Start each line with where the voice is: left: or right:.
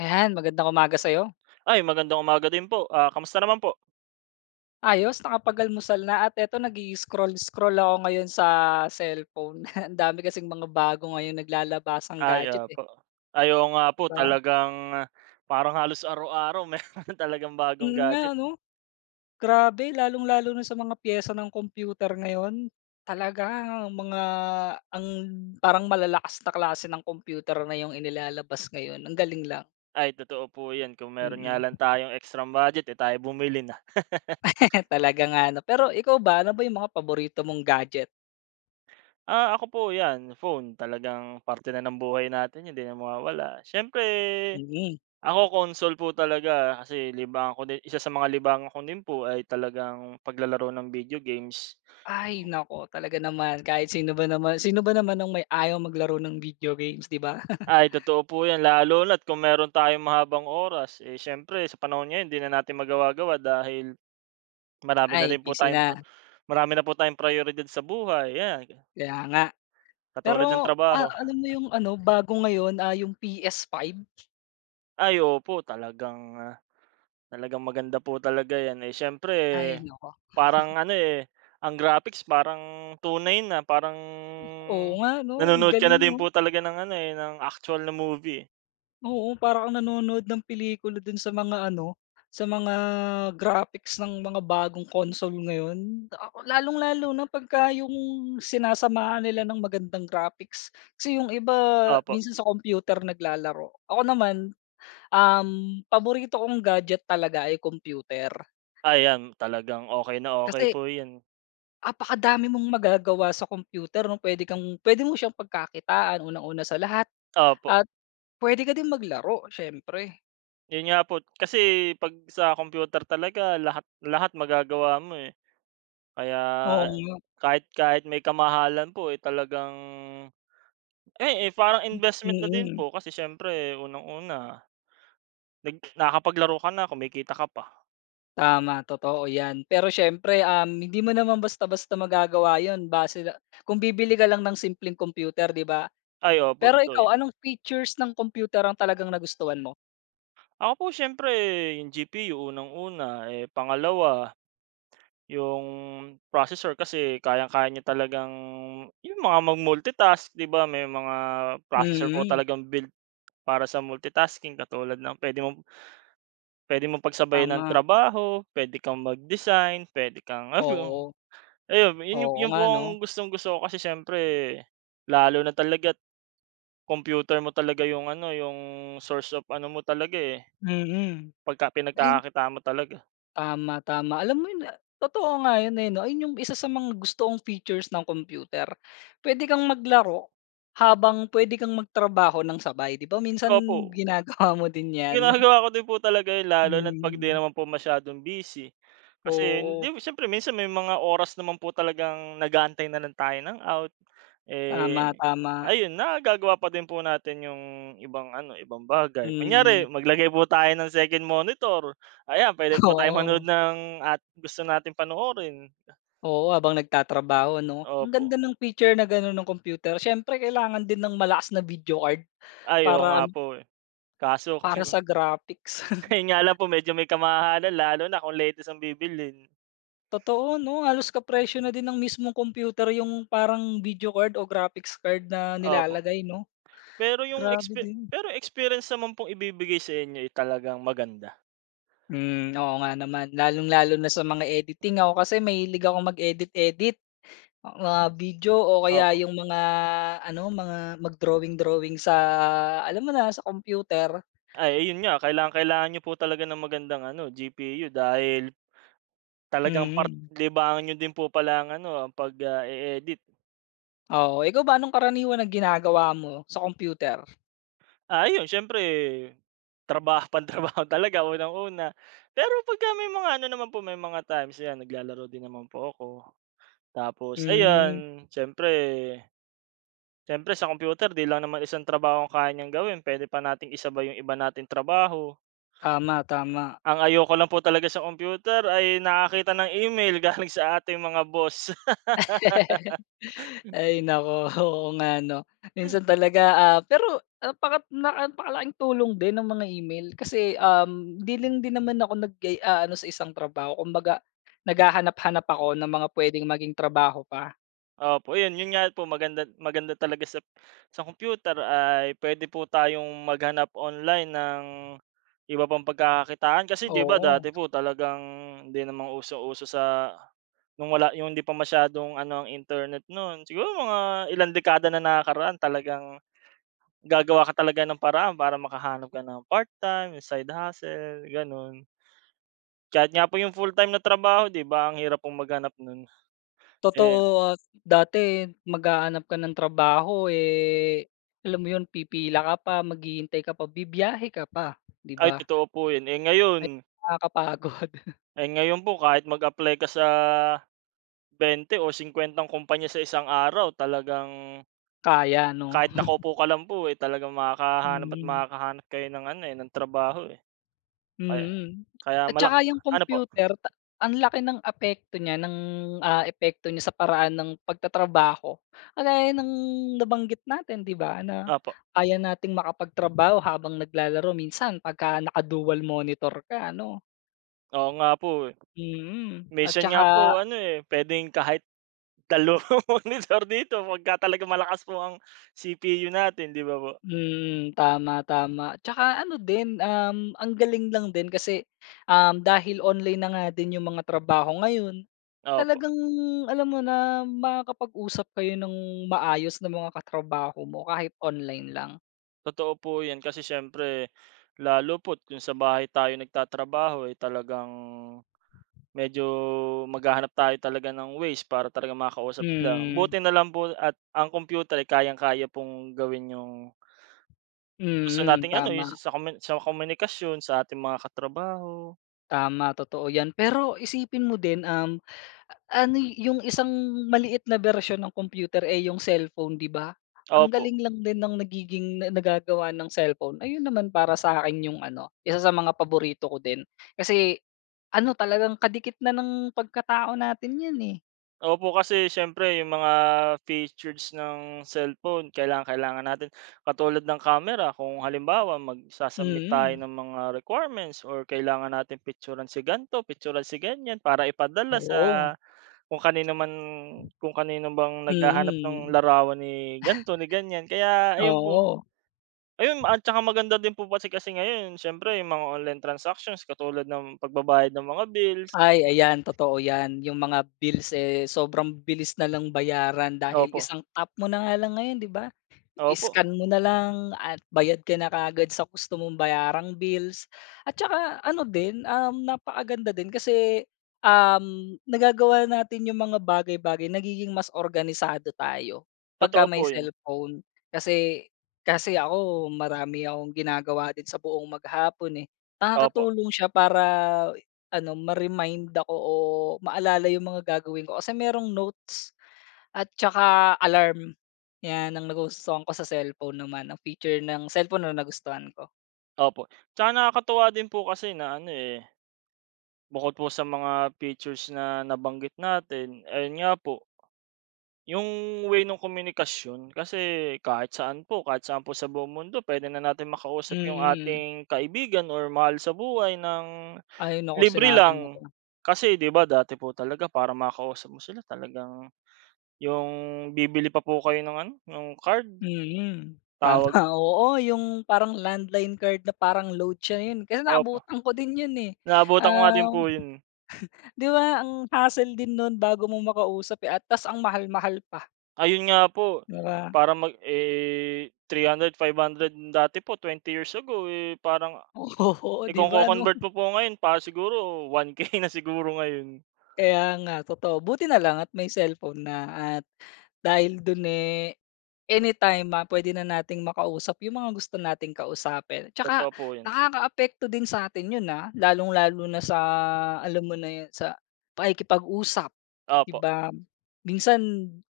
left: Ayan, magandang umaga sa'yo.
right: Ay, magandang umaga din po. Ah, kamusta naman po?
left: Ayos, nakapag-almusal na at eto nag-i-scroll-scroll ako ngayon sa cellphone. Ang dami kasing mga bago ngayon naglalabas ang
right: Ay,
left: gadget, eh,
right: po ayo nga po
left: 'di.
right: talagang ah, parang halos araw-araw meron talagang bagong
left: Mm, nga
right: gadget.
left: ano, grabe lalong-lalo na sa mga piyesa ng computer ngayon. Talaga, ang mga ang parang malalakas na klase ng computer na yung inilalabas ngayon, ang galing lang.
right: Ay, totoo po 'yan kung meron nga
left: Mm.
right: lang
left: Mm.
right: tayong extrang budget, eh, tayo bumili na.
left: Talaga nga 'no. Pero ikaw ba, ano ba yung mga paborito mong gadget?
right: Ako po 'yan, phone talagang parte na ng buhay natin 'yan, hindi na mawawala. Siyempre,
left: Mm.
right: ako console po talaga kasi libangan ko din isa sa mga libangan ko din po ay talagang paglalaro ng video games.
left: Ay nako talaga naman, kahit sino ba naman ang may ayaw maglaro ng video games, 'di ba?
right: Ay totoo po 'yan, lalo na't kung meron tayong mahabang oras, eh, siyempre sa panahon ngayon 'di na natin magawa-gawa dahil marami na
left: Ay
right: rin po
left: busy
right: tayong
left: na,
right: pro marami na po tayong prayoridad sa buhay, 'yan,
left: kaya nga. Pero,
right: katulad ng trabaho.
left: alam mo yung ano, bago ngayon, yung PS5?
right: Ay opo, talagang maganda po talaga 'yan. Eh, siyempre
left: Ay nako,
right: parang ano, eh, ang graphics parang tunay na, parang
left: oo nga 'no, ang
right: nanonood ka na
left: galing
right: din
left: mo.
right: po talaga ng ano, eh, ng actual na movie.
left: Oo, para kang nanonood ng pelikula dun sa mga ano, sa mga graphics ng mga bagong console ngayon. Ako lalong-lalo na pagka yung sinasamahan nila ng magandang graphics. Kasi yung iba
right: Opo,
left: minsan sa computer naglalaro, ako naman. Paborito kong gadget talaga ay computer.
right: ayan talagang okay na okay
left: Kasi
right: po 'yan.
left: napakadami mong magagawa sa computer 'no, puwede mo siyang pagkakitaan unang-una sa lahat
right: Opo.
left: at puwede ka din maglaro siyempre.
right: Yun nga po, kasi 'pag sa computer talaga lahat lahat magagawa mo, eh. Kaya
left: Oo nga,
right: kahit kahit may kamahalan po, eh, talagang parang investment na din
left: mm.
right: po kasi siyempre unang-una nakakapaglaro ka na, kumikita ka pa.
left: Tama, totoo 'yan. Pero siyempre, hindi mo naman basta-basta magagawa yon base la kung bibili ka lang ng simpleng computer, 'di ba?
right: Ay, opo,
left: Pero
right: totoo
left: ikaw,
right: yun.
left: anong features ng computer ang talagang nagustuhan mo?
right: Ako po siyempre yung GPU unang-una, eh, pangalawa yung processor kasi kayang-kaya niya talagang yung mga mag-multitask, 'di ba? May mga processor po
left: Mm,
right: talagang built para sa multitasking katulad ng pwede mong pagsabayan ng
left: tama.
right: trabaho, pwede kang mag-design, puwede kang ano,
left: Oo,
right: ayun yun yung-
left: oo
right: yun po
left: nga 'no?
right: ang gustong-gusto ko kasi siyempre lalo na talaga't computer mo talaga yung ano, yung source of ano mo talaga, eh,
left: Mm.
right: pagka pinagkakakitaan mo talaga.
left: Tama, tama. Alam mo yun, totoo nga yun, eh, 'no? Ayun yung isa sa mga gusto kong features ng computer. Pwede kang maglaro habang pwede kang magtrabaho ng sabay. 'Di ba minsan
right: Opo.
left: ginagawa mo din 'yan?
right: Ginagawa ko din po talaga yun lalo na't 'pag 'di
left: Mm.
right: naman po masyadong busy. Kasi
left: Oo.
right: hindi siyempre minsan may mga oras naman po talagang nag-aantay na lang tayo ng out.
left: Tama,
right: Eh,
left: tama.
right: ayun nagagawa pa din po natin yung ibang ano, ibang bagay. Kunyari
left: Mm.
right: maglagay po tayo ng second monitor, ayan puwede po tayong manood
left: Oo.
right: ng at gusto nating panoorin.
left: Oo, habang nagtatrabaho, 'no? Ang
right: Opo.
left: ganda ng feature na gano'n ng computer. Siyempre kailangan din ng malakas na video card
right: Ay, oo
left: para
right: nga
left: ano,
right: po, eh. Kaso
left: para
right: kung
left: sa graphics.
right: yun nga lang po medyo may kamahalan lalo na kung latest ang bibilhin.
left: Totoo 'no, halos kapresyo na din ng mismong computer yung parang video card o graphics card na
right: Opo.
left: nilalagay 'no,
right: Pero yung
left: grabe
right: expe
left: din.
right: pero experience naman pong ibibigay sa inyo, eh, talagang maganda.
left: Hmm, oo nga naman, lalong-lalo na sa mga editing, ako kasi mahilig akong mag-edit-edit ang mga video o kaya
right: Opo.
left: yung mga ano, mga mag-drawing-drawing sa alam mo na, sa computer.
right: Ay, ayun nga kailangang-kailangan niyo po talaga ng magandang ano, GPU dahil talagang part
left: Mm,
right: libangan niyo din po pala ang ano, ang e-edit.
left: oo. Ikaw ba anong karaniwan na ginagawa mo sa computer?
right: Ah, ayun siyempre trabaho pantrabaho talaga unang-una. Pero pagka may mga ano naman po, may mga times yan naglalaro din naman po ako. Tapos
left: Hmm,
right: ayan, siyempre siyempre sa computer 'di lang naman isang trabaho ang kaya niyang gawin, pwede pa nating isabay yung iba nating trabaho.
left: tama, tama.
right: Ang ayoko lang po talaga sa computer ay nakakita ng email galing sa ating mga boss.
left: Ay naku, oo nga 'no. Minsan talaga, pero napakalaking tulong din ng mga email kasi, 'di lang din naman ako eh, ano sa isang trabaho, kumbaga naghahanap-hanap ako ng mga puwedeng maging trabaho pa,
right: Opo, yun yun nga po maganda maganda talaga sa computer ay pwede po tayong maghanap online ng iba pang pagkakakitaan. Kasi 'di ba
left: oo.
right: dati po talagang hindi naman usong-uso sa nung wala yung hindi pa masyadong ano ang internet nun, siguro mga ilang dekada na nakakaraan talagang gagawa ka talaga ng paraan para makahanap ka ng part-time, side hustle, gano'n. Kahit nga po yung full-time na trabaho 'di ba ang hirap pong maghanap nun. Eh
left: Totoo, at dati maghahanap ka ng trabaho, eh, alam mo 'yun, pipila ka pa, maghihintay ka pa, bibiyahe ka pa, 'di
right: ay
left: ba?
right: totoo po yun. Eh ngayon
left: Ay nakakapagod.
right: eh ngayon po kahit mag-apply ka sa bente o 50 kumpanya sa isang araw talagang
left: Kaya 'no?
right: kahit nakaupo ka lang po, eh, talagang makakahanap at
left: Mm.
right: makakahanap kayo ng ano, eh, ng trabaho, eh. Kaya
left: Mm.
right: kaya
left: At
right: mala
left: saka yung
right: ano po?
left: computer ang laki ng apekto niya ng, epekto niya sa paraan ng pagtatrabaho. Kagaya ng nabanggit natin 'di ba, na
right: Opo.
left: kaya nating makapagtrabaho habang naglalaro minsan pagka naka-dual monitor ka, ano?
right: Oo nga po, eh.
left: Mm, at
right: Minsan nga
left: saka.
right: po ano, eh, puwedeng kahit dalawang monitor dito pagka talagang malakas po ang CPU natin 'di ba po?
left: Mm, tama, tama. Tsaka ano din, ang galing lang din kasi, dahil online na nga din yung mga trabaho ngayon,
right: Opo.
left: talagang alam mo na makakapag-usap kayo ng maayos ng mga katrabaho mo kahit online lang.
right: Totoo po 'yan kasi siyempre lalo po't kung sa bahay tayo nagtatrabaho, eh, talagang medyo maghahanap tayo talaga ng ways para talagang makausap sila.
left: Hmm,
right: Buti na lang po at ang computer ay kayang-kaya pong gawin yung gusto
left: mm,
right: nating ano, yung
left: tama,
right: sa komunikasyon sa ating mga katrabaho.
left: tama, totoo yan. Pero isipin mo din, ano yung isang maliit na bersyon ng computer, eh, yung cellphone, 'di ba? Ang
right: Opo.
left: galing lang din ng nagiging na nagagawa ng cellphone. Ayun naman, para sa akin yung ano, isa sa mga paborito ko din. Kasi ano, talagang kadikit na ng pagkatao natin 'yan, eh.
right: Opo, kasi siyempre yung mga features ng cellphone kailangang-kailangan natin. Katulad ng camera kung halimbawa mag su tayo
left: Mm,
right: ng mga requirements or kailangan natin picturean si ganito, picturan si ganyan para ipadala
left: oo.
right: sa kung kanino man kung kanino bang naghahanap ng
left: Mm,
right: larawan ni ganto ni ganyan. Kaya ayun po,
left: oo.
right: ayun at saka maganda din po kasi kasi ngayon siyempre yung mga online transactions katulad ng pagbabayad ng mga bills.
left: Ay, ayan, totoo 'yan. Yung mga bills, eh, sobrang bilis na lang bayaran dahil
right: Opo,
left: isang tap mo na nga lang ngayon, 'di ba?
right: opo,
left: Scan mo na lang at bayad ka na kaagad sa gusto mong bayarang bills. At saka ano din, napakaganda din kasi, nagagawa natin yung mga bagay-bagay, nagiging mas organisado tayo pagka
right: totoo
left: may
right: po yun.
left: cellphone. Kasi kasi ako marami akong ginagawa din sa buong maghapon, eh.
right: Opo.
left: Nakakatulong siya para ano, ma-remind ako o maalala yung mga gagawin ko kasi merong notes. At tsaka alarm, 'yan ang nagustuhan ko sa cellphone naman, ang feature ng cellphone na nagustuhan ko.
right: Opo, tsaka nakakatuwa din po kasi na ano, eh, bukod po sa mga features na nabanggit natin, ayun nga po, yung way ng komunikasyon kasi kahit saan po sa buong mundo pwede na natin makausap yung
left: Mm.
right: ating kaibigan or mahal sa buhay ng
left: Ay naku,
right: libre
left: sinabi mo
right: lang.
left: pa.
right: Kasi 'di ba dati po talaga para makausap mo sila talagang yung bibili pa po kayo ng ano, nung card,
left: Mm. Tama,
right: tawag
left: oo, yung parang landline card na parang load siya yun, kasi
right: opo,
left: naabutan ko din yun, eh.
right: naabutan ko nga din po
left: Um,
right: yun.
left: 'Di ba ang hassle din nun bago mo makausap, eh, at ta's ang mahal-mahal pa,
right: Ayun nga po,
left: 'di ba?
right: para 300, 500 dati po 20 years ago, eh, parang
left: Oo,
right: eh,
left: 'di
right: kung
left: ba
right: ko
left: 'no?
right: convert mo po ngayon para siguro 1K na siguro ngayon.
left: Kaya nga, totoo. Buti na lang at may cellphone na, at dahil dun, eh, anytime puwede na nating makausap yung mga gusto nating kausapin. Tsaka
right: Totoo po 'yun.
left: nakakaapekto din sa atin yun, lalong-lalo na sa alam mo na yun, sa pakikipag-usap, 'di
right: Opo,
left: ba? Minsan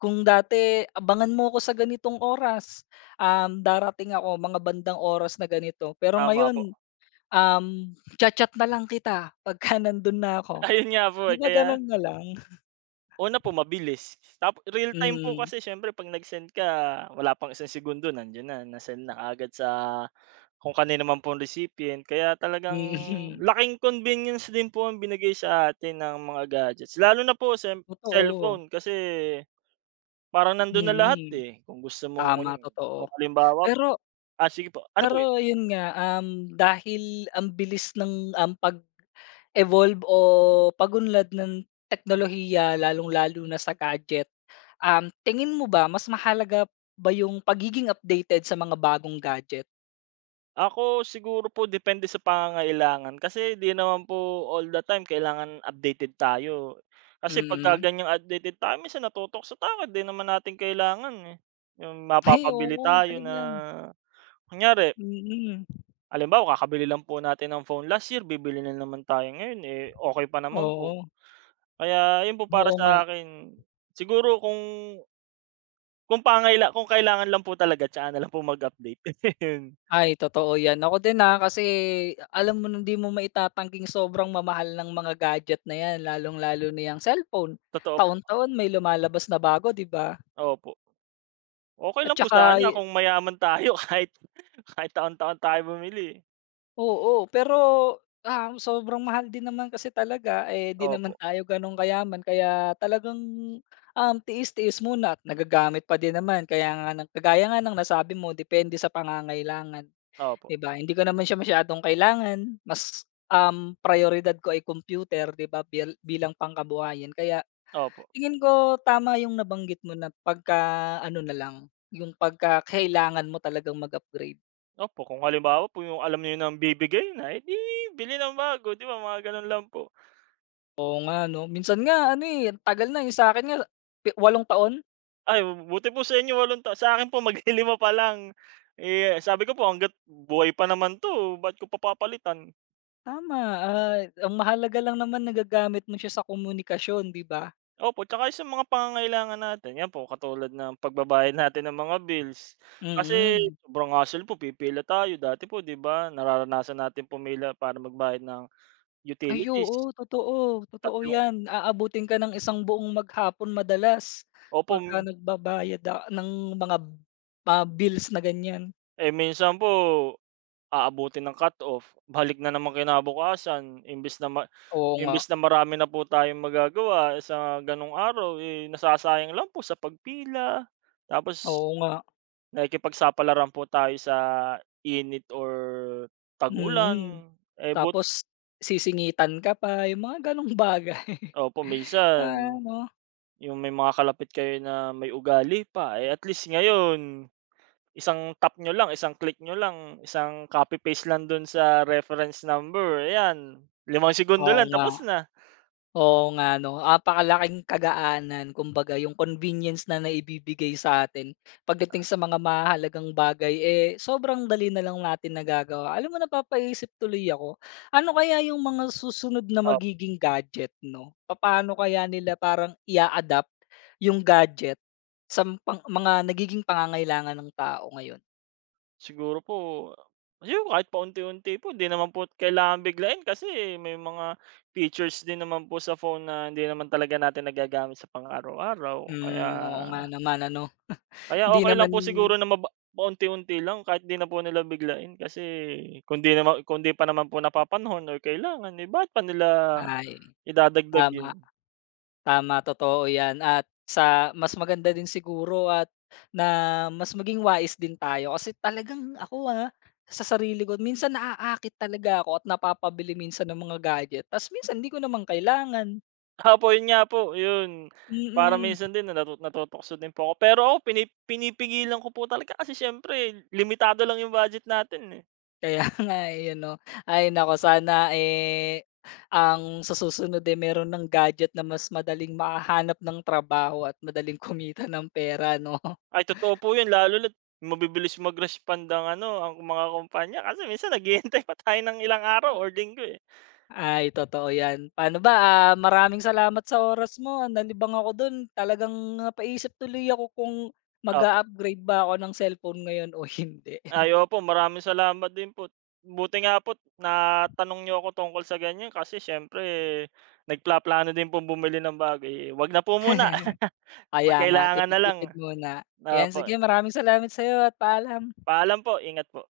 left: kung dati, "Abangan mo ako sa ganitong oras, darating ako mga bandang oras na ganito." Pero
right: tama po.
left: ngayon, um, "Cha-chat na lang kita pagka nandun na ako."
right: Ayun nga po,
left: 'Di
right: eh,
left: ba
right: kaya
left: ganun na lang?
right: una po mabilis, tap real time po
left: Mm,
right: kasi siyempre 'pag nag-send ka wala pang isang segundo nandiyan na, na-send na kaagad sa kung kanino man pong recipient. Kaya talagang
left: mm.
right: laking convenience din po ang binigay sa atin ng mga gadgets, lalo na po sem
left: Totoo,
right: cellphone kasi parang nando'n na lahat,
left: mm.
right: eh. Kung gusto mo
left: Tama,
right: kung
left: totoo.
right: halimbawa
left: Pero
right: sige po, ano po 'yun?
left: pero yun nga, dahil ang bilis ng, pag-evolve o pagunlad ng teknolohiya lalong-lalo na sa gadget, tingin mo ba mas mahalaga ba yung pagiging updated sa mga bagong gadget?
right: Ako siguro po depende sa pangangailangan kasi 'di naman po all the time kailangan updated tayo. Kasi pagka
left: Mm.
right: ganyang updated tayo minsan natutok sa tayo, 'di naman natin kailangan, eh. Yung
left: Ay
right: mapapabili
left: oo,
right: tayo na
left: talaga.
right: kunyari
left: Mm. Mm.
right: halimbawa kakabili lang po natin ng phone last year, bibili na naman tayo ngayon, eh, okey pa naman po.
left: Oo.
right: Kaya yun po para
left: Oo nga.
right: sa akin siguro kung kailangan lang po talaga tsaka na lang po mag-update, yun.
left: Ay, totoo 'yan. Ako din, kasi alam mo na hindi mo maitatangking sobrang mamahal ng mga gadget na 'yan, lalong-lalo na 'yang cellphone.
right: Totoo po,
left: Taon-taon may lumalabas na bago, 'di ba?
right: opo. Okey
left: At
right: lang po
left: tsaka
right: sana kung mayaman tayo kahit kahit taon-taon tayo bumili, eh.
left: oo, pero, sobrang mahal din naman kasi talaga, eh, 'di naman
right: Opo,
left: tayo gano'n kayaman, kaya talagang, tiis-tiis muna at nagagamit pa din naman. Kaya nga ng Kagaya nga ng nasabi mo, depende sa pangangailangan.
right: opo,
left: 'Di ba, hindi ko naman siya masyadong kailangan, mas, prayoridad ko ay computer, 'di ba, bilang pangkabuhayan. Kaya
right: opo,
left: tingin ko tama yung nabanggit mo na, pagka-ano na lang, yung pagka kailangan mo talagang mag-upgrade.
right: opo kung halimbawa po yung alam niyo ng bibigay na, eh, 'di bili ng bago 'di ba mga gano'n lang po.
left: Oo nga 'no, minsan nga ano, eh, ang tagal na, yung sa'kin nga 8 taon.
right: Ay buti po sa inyo 8 ta sa akin po maglilima pa lang. Eh, sabi ko po hangga't buhay pa naman 'to ba't ko pa papalitan.
left: Tama, ang mahalaga lang naman nagagamit mo siya sa komunikasyon, 'di ba?
right: Opo, tsaka yung sa mga pangangailangan natin, yan po katulad ng pagbabayad natin ng mga bills. Kasi
left: Mm.
right: sobrang hassle po pipila tayo dati po 'di ba nararanasan natin pumila para magbayad ng
left: Ay
right: utilities,
left: oo, totoo, totoo
right: tatlong
left: 'yan. Aabutin ka ng isang buong maghapon madalas
right: opo,
left: pagka nagbabayad, ng mga, bills na ganiyan.
right: eh, minsan po aabutin ng cut-off, balik na naman kinabukasan imbis na ma
left: Oo nga,
right: imbes na marami na po tayong magagawa sa gano'ng araw, eh, nasasayang lang po sa pagpila. Tapos
left: oo nga,
right: nakikipagsapalaran po tayo sa init or
left: mm.
right: tag-ulan, eh, but
left: Tapos sisingitan ka pa, yung mga gano'ng bagay.
right: opo,
left: Ah,
right: minsan
left: 'no?
right: yung may mga kalapit kayo na may ugali pa, eh, at least ngayon isang tap nyo lang, isang click nyo lang, isang copy paste lang dun sa reference number, ayan, 5 segundo
left: Oo
right: lang
left: nga.
right: tapos na.
left: Oo nga 'no, napakalaking kagaanan kumbaga yung convenience na naibibigay sa atin pagdating sa mga mahalagang bagay, eh, sobrang dali na lang natin nagagawa. Alam mo, napapaisip tuloy ako, ano kaya yung mga susunod na magiging gadget 'no? Paano kaya nila parang i adapt yung gadget sa pang mga nagiging pangangailangan ng tao ngayon?
right: Siguro po, ayun kahit paunti-unti po, 'di naman po kailangan biglain kasi may mga features din naman po sa phone na hindi naman talaga natin nagagamit sa pang-araw-araw. Kaya
left: Hmm, oo nga naman ano,
right: kaya
left: hindi
right: okey lang
left: naman,
right: po siguro na paunti-unti lang kahit 'di na po nila biglain kasi kung 'di pa naman po napapanahon or kailangan, eh, bakit pa nila
left: ay,
right: idadagdag 'yun?
left: tama. Tama, totoo 'yan, at sa mas maganda din siguro at na mas maging wais din tayo, kasi talagang ako, sa sarili ko minsan naaakit talaga ako at napapabili minsan ng mga gadget ta's minsan hindi ko naman kailangan.
right: Opo, yun nga po, yun. Parang
left: Mm,
right: minsan din natutokso din po ako. Pero ako pinipigilan ko po talaga kasi siyempre limitado lang yung budget natin, eh.
left: kaya nga, eh, ano. Ay naku sana, eh, ang sa susunod, eh, meron ng gadget na mas madaling makahanap ng trabaho at madaling kumita ng pera, 'no?
right: Ay totoo po yun lalo na't mabibilis mag-respond ang ano, ang mga kumpanya kasi minsan naghihintay pa tayo ng ilang araw or linggo, eh.
left: Ay, totoo 'yan. Paano ba, maraming salamat sa oras mo. Ah, nalibang ako dun. Talagang napaisip tuloy ako kung mag
right: Opo.
left: upgrade ba ako ng cellphone ngayon o hindi.
right: Ay opo, maraming salamat din po. Buti nga po't natanong niyo ako tungkol sa ganyan kasi siyempre nagplaplano din pong bumili ng bago, eh, 'wag na po muna
left: Kaya
right: 'pag
left: nga,
right: kailangan na lang.
left: tipid-tipid muna. 'Yan,
right: Opo,
left: sige, maraming salamat sa'yo at paalam.
right: paalam po, ingat po.